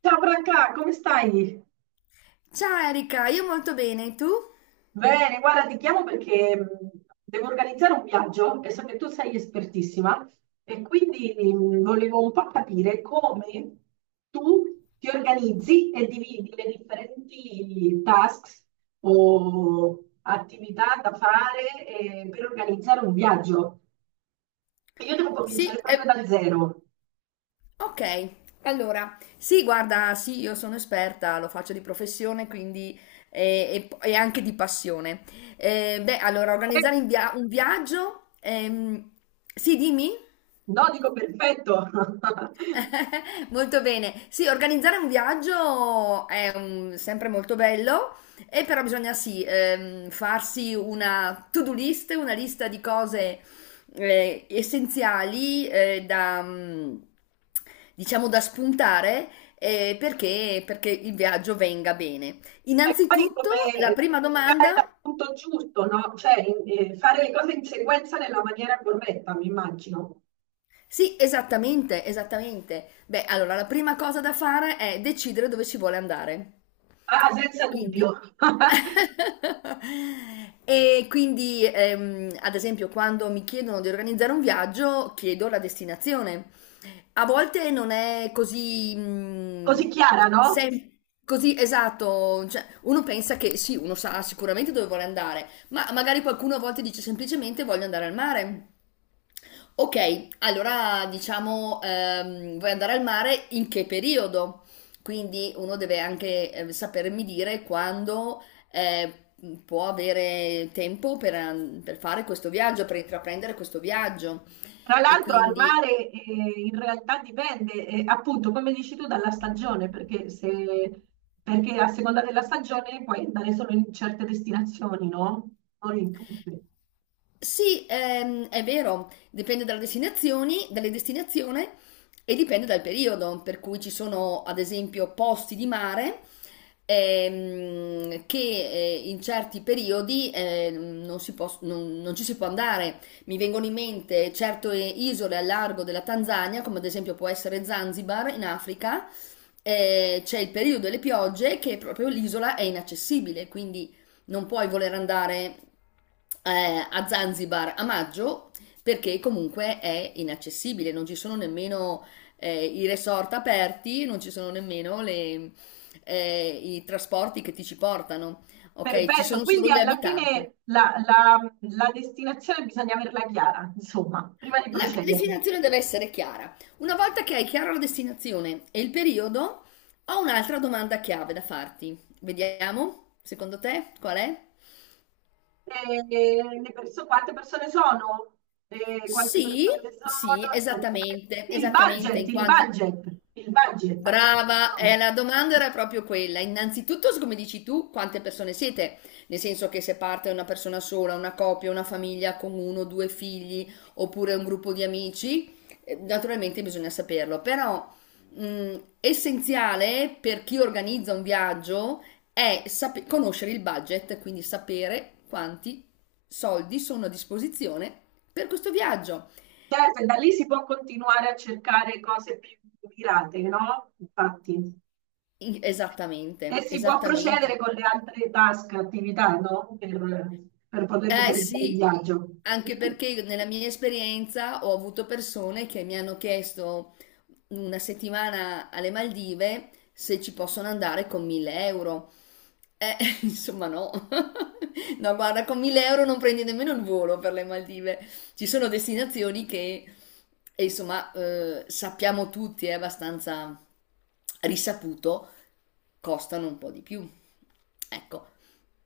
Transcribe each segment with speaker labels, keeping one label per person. Speaker 1: Ciao Branca, come stai?
Speaker 2: Ciao Erika, io molto bene, tu?
Speaker 1: Bene, guarda, ti chiamo perché devo organizzare un viaggio e so che tu sei espertissima e quindi volevo un po' capire come tu ti organizzi e dividi le differenti tasks o attività da fare per organizzare un viaggio. E io devo
Speaker 2: Sì,
Speaker 1: cominciare proprio da zero.
Speaker 2: ok, allora, sì, guarda, sì, io sono esperta, lo faccio di professione, quindi e anche di passione. Beh, allora,
Speaker 1: Eh,
Speaker 2: organizzare un viaggio, sì, dimmi?
Speaker 1: No, dico perfetto.
Speaker 2: Molto bene. Sì, organizzare un viaggio è sempre molto bello, e però bisogna sì, farsi una to-do list, una lista di cose essenziali da, diciamo, da spuntare perché il viaggio venga bene.
Speaker 1: E poi
Speaker 2: Innanzitutto, la
Speaker 1: come
Speaker 2: prima
Speaker 1: dare dal
Speaker 2: domanda.
Speaker 1: punto giusto, no? Cioè, fare le cose in sequenza nella maniera corretta, mi immagino.
Speaker 2: Sì, esattamente, esattamente. Beh, allora la prima cosa da fare è decidere dove si vuole andare.
Speaker 1: Ah, ah, senza dubbio.
Speaker 2: Quindi, e quindi ad esempio, quando mi chiedono di organizzare un viaggio, chiedo la destinazione. A volte non è
Speaker 1: Così chiara, no?
Speaker 2: sem- così esatto. Cioè, uno pensa che sì, uno sa sicuramente dove vuole andare, ma magari qualcuno a volte dice semplicemente voglio andare al mare. Ok, allora diciamo, vuoi andare al mare in che periodo? Quindi uno deve anche sapermi dire quando eh, può avere tempo per fare questo viaggio, per intraprendere questo viaggio.
Speaker 1: Tra
Speaker 2: E
Speaker 1: l'altro al
Speaker 2: quindi.
Speaker 1: mare in realtà dipende, appunto, come dici tu, dalla stagione, perché se... perché a seconda della stagione puoi andare solo in certe destinazioni, no? Non in tutte.
Speaker 2: Sì, è vero, dipende dalle destinazioni e dipende dal periodo, per cui ci sono ad esempio posti di mare che in certi periodi non ci si può andare. Mi vengono in mente certe isole al largo della Tanzania, come ad esempio può essere Zanzibar in Africa, c'è il periodo delle piogge che proprio l'isola è inaccessibile, quindi non puoi voler andare a Zanzibar a maggio perché comunque è inaccessibile, non ci sono nemmeno i resort aperti, non ci sono nemmeno i trasporti che ti ci portano, ok? Ci
Speaker 1: Perfetto,
Speaker 2: sono solo
Speaker 1: quindi
Speaker 2: gli
Speaker 1: alla
Speaker 2: abitanti.
Speaker 1: fine la destinazione bisogna averla chiara, insomma, prima di
Speaker 2: La
Speaker 1: procedere.
Speaker 2: destinazione deve essere chiara. Una volta che hai chiara la destinazione e il periodo, ho un'altra domanda chiave da farti. Vediamo, secondo te, qual è?
Speaker 1: E quante persone sono? E quante
Speaker 2: Sì,
Speaker 1: persone
Speaker 2: sì,
Speaker 1: sono? Aspetta.
Speaker 2: esattamente,
Speaker 1: Il
Speaker 2: esattamente,
Speaker 1: budget,
Speaker 2: in
Speaker 1: il
Speaker 2: quanti.
Speaker 1: budget, il budget a
Speaker 2: Brava,
Speaker 1: disposizione.
Speaker 2: la domanda era proprio quella. Innanzitutto, come dici tu, quante persone siete? Nel senso che se parte una persona sola, una coppia, una famiglia con uno o due figli, oppure un gruppo di amici, naturalmente bisogna saperlo. Però, essenziale per chi organizza un viaggio è conoscere il budget, quindi sapere quanti soldi sono a disposizione per questo viaggio.
Speaker 1: Certo, e da lì si può continuare a cercare cose più mirate, no? Infatti. E
Speaker 2: Esattamente,
Speaker 1: si può procedere
Speaker 2: esattamente.
Speaker 1: con le altre task, attività, no? Per poter
Speaker 2: Eh
Speaker 1: organizzare il
Speaker 2: sì,
Speaker 1: viaggio.
Speaker 2: anche perché io nella mia esperienza ho avuto persone che mi hanno chiesto una settimana alle Maldive se ci possono andare con 1.000 euro. Eh, insomma no. No, guarda, con 1.000 euro non prendi nemmeno il volo per le Maldive. Ci sono destinazioni che, insomma, sappiamo tutti, è abbastanza risaputo, costano un po' di più. Ecco.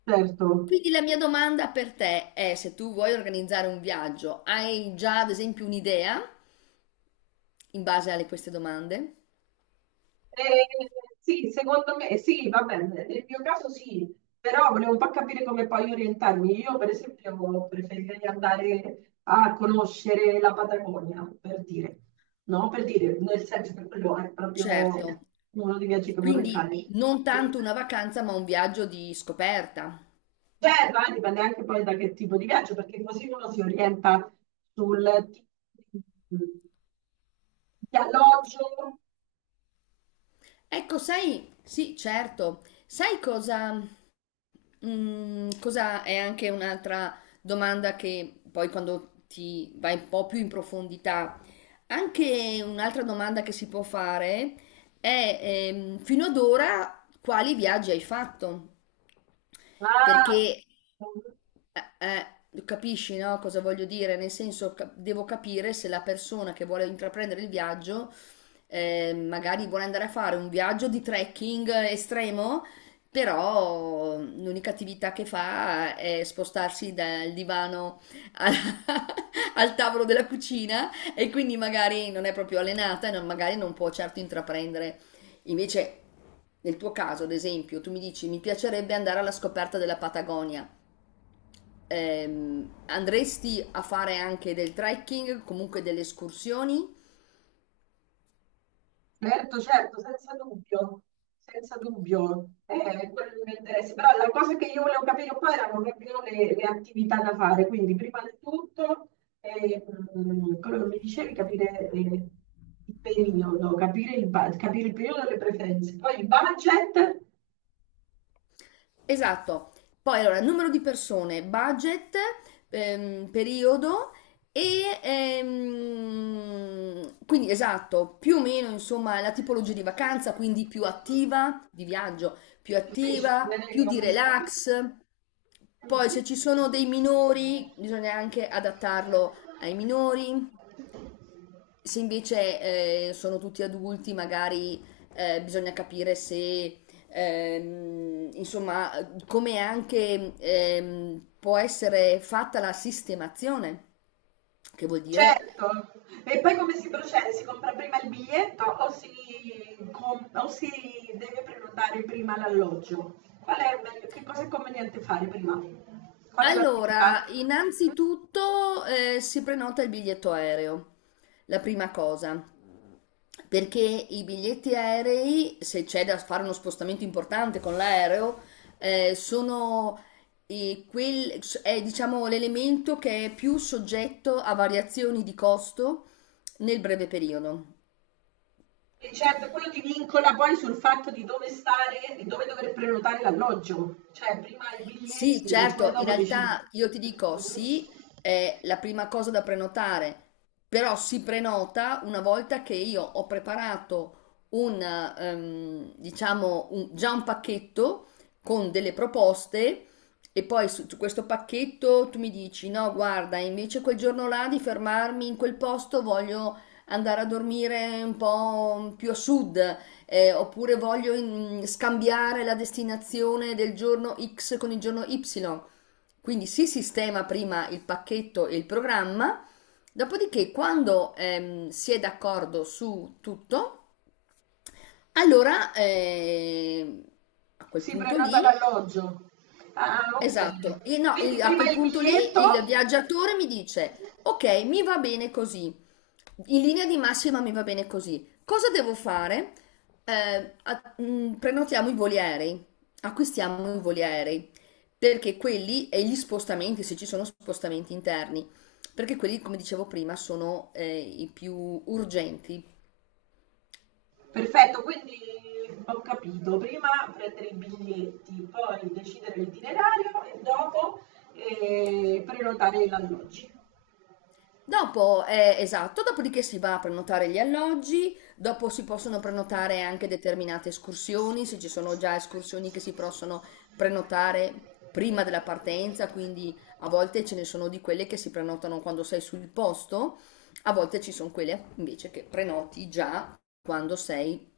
Speaker 1: Certo.
Speaker 2: Quindi la mia domanda per te è se tu vuoi organizzare un viaggio, hai già ad esempio un'idea in base a queste domande?
Speaker 1: Eh, sì, secondo me sì, va bene, nel mio caso sì, però volevo un po' capire come poi orientarmi. Io, per esempio, preferirei andare a conoscere la Patagonia, per dire, no? Per dire, nel senso che quello è proprio
Speaker 2: Certo,
Speaker 1: uno dei viaggi che vorrei
Speaker 2: quindi
Speaker 1: fare.
Speaker 2: non
Speaker 1: Eh,
Speaker 2: tanto una vacanza ma un viaggio di scoperta.
Speaker 1: Terra, dipende anche poi da che tipo di viaggio, perché così uno si orienta sul tipo di alloggio,
Speaker 2: Ecco, sai, sì, certo, sai cosa? Cosa è anche un'altra domanda che poi quando ti vai un po' più in profondità, anche un'altra domanda che si può fare è fino ad ora quali viaggi hai fatto?
Speaker 1: ma
Speaker 2: Perché eh, capisci, no, cosa voglio dire? Nel senso, devo capire se la persona che vuole intraprendere il viaggio, magari vuole andare a fare un viaggio di trekking estremo, però l'unica attività che fa è spostarsi dal divano al, al tavolo della cucina e quindi magari non è proprio allenata e magari non può certo intraprendere. Invece. Nel tuo caso, ad esempio, tu mi dici mi piacerebbe andare alla scoperta della Patagonia. Andresti a fare anche del trekking, comunque delle escursioni?
Speaker 1: certo, certo, senza dubbio, senza dubbio, è quello il mio interesse. Però la cosa che io volevo capire un po' erano proprio le attività da fare, quindi prima di tutto, quello che mi dicevi, capire il periodo, capire il periodo delle preferenze, poi il budget,
Speaker 2: Esatto. Poi allora, numero di persone, budget, periodo e quindi esatto, più o meno insomma la tipologia di vacanza, quindi più attiva, di viaggio, più attiva,
Speaker 1: decidere
Speaker 2: più di
Speaker 1: cosa sia.
Speaker 2: relax. Poi se ci sono dei minori, bisogna anche adattarlo ai minori. Se invece sono tutti adulti, magari bisogna capire se, insomma, come anche può essere fatta la sistemazione, che vuol dire.
Speaker 1: Certo, e poi come si procede? Si compra prima il biglietto o si, com- o si deve prenotare prima l'alloggio? Qual è che cosa è conveniente fare prima? Qual è l'attività?
Speaker 2: Allora, innanzitutto si prenota il biglietto aereo, la prima cosa, perché i biglietti aerei, se c'è da fare uno spostamento importante con l'aereo, eh, sono è, diciamo, l'elemento che è più soggetto a variazioni di costo nel breve periodo.
Speaker 1: E certo, quello ti vincola poi sul fatto di dove stare, di dove dover prenotare l'alloggio, cioè prima i
Speaker 2: Sì,
Speaker 1: biglietti e poi
Speaker 2: certo, in
Speaker 1: dopo decidi.
Speaker 2: realtà io ti dico
Speaker 1: Mhm.
Speaker 2: sì, è la prima cosa da prenotare, però si prenota una volta che io ho preparato diciamo, già un pacchetto con delle proposte e poi su questo pacchetto tu mi dici no, guarda, invece quel giorno là di fermarmi in quel posto voglio andare a dormire un po' più a sud oppure voglio scambiare la destinazione del giorno X con il giorno Y. Quindi si sistema prima il pacchetto e il programma, dopodiché quando si è d'accordo su tutto, allora a quel
Speaker 1: Si
Speaker 2: punto
Speaker 1: prenota
Speaker 2: lì.
Speaker 1: l'alloggio. Ah,
Speaker 2: Esatto. E
Speaker 1: ok.
Speaker 2: no,
Speaker 1: Quindi
Speaker 2: a
Speaker 1: prima
Speaker 2: quel
Speaker 1: il
Speaker 2: punto
Speaker 1: biglietto
Speaker 2: lì il viaggiatore mi dice, ok, mi va bene così, in linea di massima mi va bene così, cosa devo fare? Prenotiamo i voli aerei, acquistiamo i voli aerei, perché quelli e gli spostamenti, se ci sono spostamenti interni, perché quelli, come dicevo prima, sono i più urgenti.
Speaker 1: perfetto, quindi ho capito, prima prendere i biglietti, poi decidere l'itinerario e dopo prenotare gli alloggi.
Speaker 2: Dopo, esatto, dopodiché si va a prenotare gli alloggi, dopo si possono prenotare anche determinate escursioni, se ci sono già escursioni che si possono prenotare prima della partenza, quindi a volte ce ne sono di quelle che si prenotano quando sei sul posto, a volte ci sono quelle invece che prenoti già quando sei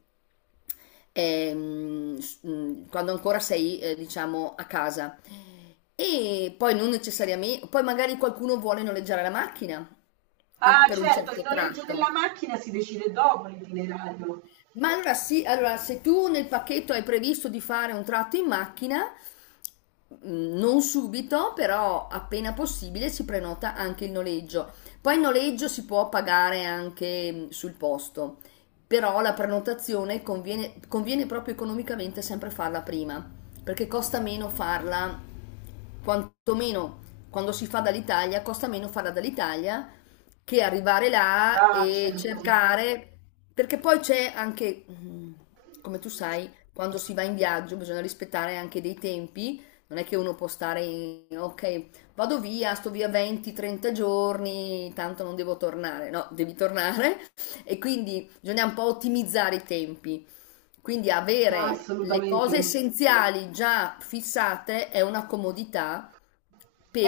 Speaker 2: ehm, s- mh, quando ancora sei, diciamo, a casa. E poi non necessariamente, poi magari qualcuno vuole noleggiare la macchina
Speaker 1: Ah,
Speaker 2: per un
Speaker 1: certo, il
Speaker 2: certo
Speaker 1: noleggio della
Speaker 2: tratto.
Speaker 1: macchina si decide dopo l'itinerario.
Speaker 2: Ma allora sì, allora se tu nel pacchetto hai previsto di fare un tratto in macchina, non subito, però appena possibile si prenota anche il noleggio. Poi il noleggio si può pagare anche sul posto, però la prenotazione conviene, conviene proprio economicamente sempre farla prima, perché costa meno farla, quantomeno quando si fa dall'Italia, costa meno farla dall'Italia che arrivare là
Speaker 1: Ah,
Speaker 2: e
Speaker 1: certo,
Speaker 2: cercare, perché poi c'è anche, come tu sai, quando si va in viaggio bisogna rispettare anche dei tempi, non è che uno può stare, ok, vado via, sto via 20-30 giorni, tanto non devo tornare, no, devi tornare e quindi bisogna un po' ottimizzare i tempi, quindi
Speaker 1: ah,
Speaker 2: avere le cose
Speaker 1: assolutamente.
Speaker 2: essenziali già fissate è una comodità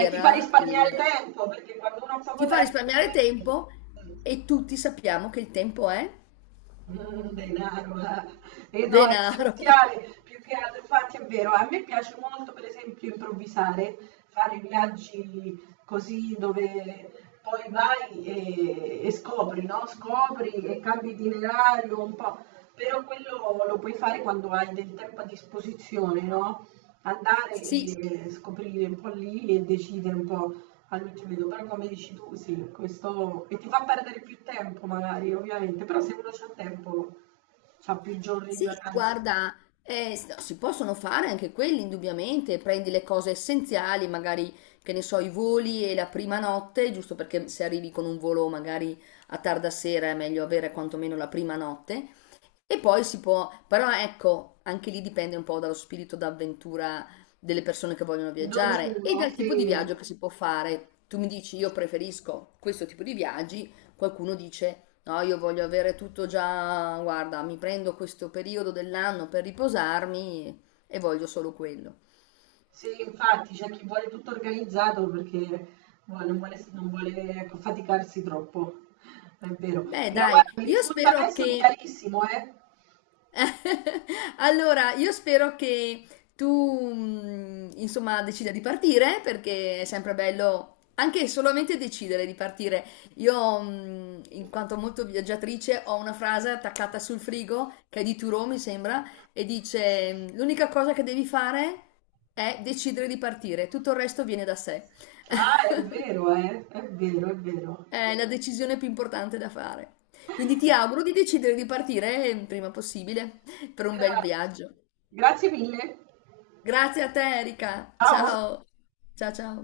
Speaker 1: E ti fa
Speaker 2: il
Speaker 1: risparmiare tempo, perché quando uno ha
Speaker 2: ti
Speaker 1: poco
Speaker 2: fa risparmiare
Speaker 1: tempo...
Speaker 2: tempo e tutti sappiamo che il tempo è
Speaker 1: Mhmm, denaro, eh. Eh no, è
Speaker 2: denaro.
Speaker 1: essenziale, più che altro infatti è vero. A me piace molto per esempio improvvisare, fare viaggi così dove poi vai e scopri, no, scopri e cambi itinerario un po', però quello lo puoi fare quando hai del tempo a disposizione, no, andare
Speaker 2: Sì,
Speaker 1: e scoprire un po' lì e decidere un po' al mitrido, però come dici tu, sì, questo... e ti fa perdere più tempo magari, ovviamente, però se uno c'ha tempo, c'ha più giorni di
Speaker 2: sì,
Speaker 1: vacanza.
Speaker 2: guarda, si possono fare anche quelli, indubbiamente, prendi le cose essenziali, magari, che ne so, i voli e la prima notte, giusto perché se arrivi con un volo magari a tarda sera è meglio avere quantomeno la prima notte. E poi si può, però ecco, anche lì dipende un po' dallo spirito d'avventura delle persone che vogliono
Speaker 1: Ad ognuno,
Speaker 2: viaggiare e dal tipo di
Speaker 1: sì.
Speaker 2: viaggio che si può fare. Tu mi dici, io preferisco questo tipo di viaggi. Qualcuno dice no, io voglio avere tutto già, guarda, mi prendo questo periodo dell'anno per riposarmi e voglio solo quello.
Speaker 1: Sì, infatti c'è chi vuole tutto organizzato perché non vuole, non vuole, ecco, faticarsi troppo, è vero.
Speaker 2: Beh,
Speaker 1: Però
Speaker 2: dai,
Speaker 1: guarda, mi
Speaker 2: io
Speaker 1: risulta
Speaker 2: spero
Speaker 1: adesso
Speaker 2: che
Speaker 1: chiarissimo, eh?
Speaker 2: Allora, io spero che tu, insomma, decida di partire perché è sempre bello anche solamente decidere di partire. Io, in quanto molto viaggiatrice, ho una frase attaccata sul frigo che è di Turo, mi sembra, e dice: L'unica cosa che devi fare è decidere di partire, tutto il resto viene da sé.
Speaker 1: Ah, è vero, eh? È vero, è vero.
Speaker 2: È la decisione più importante da fare. Quindi ti auguro di decidere di partire il prima possibile per un bel viaggio.
Speaker 1: Grazie. Grazie mille.
Speaker 2: Grazie a te, Erika.
Speaker 1: Ciao.
Speaker 2: Ciao. Ciao, ciao.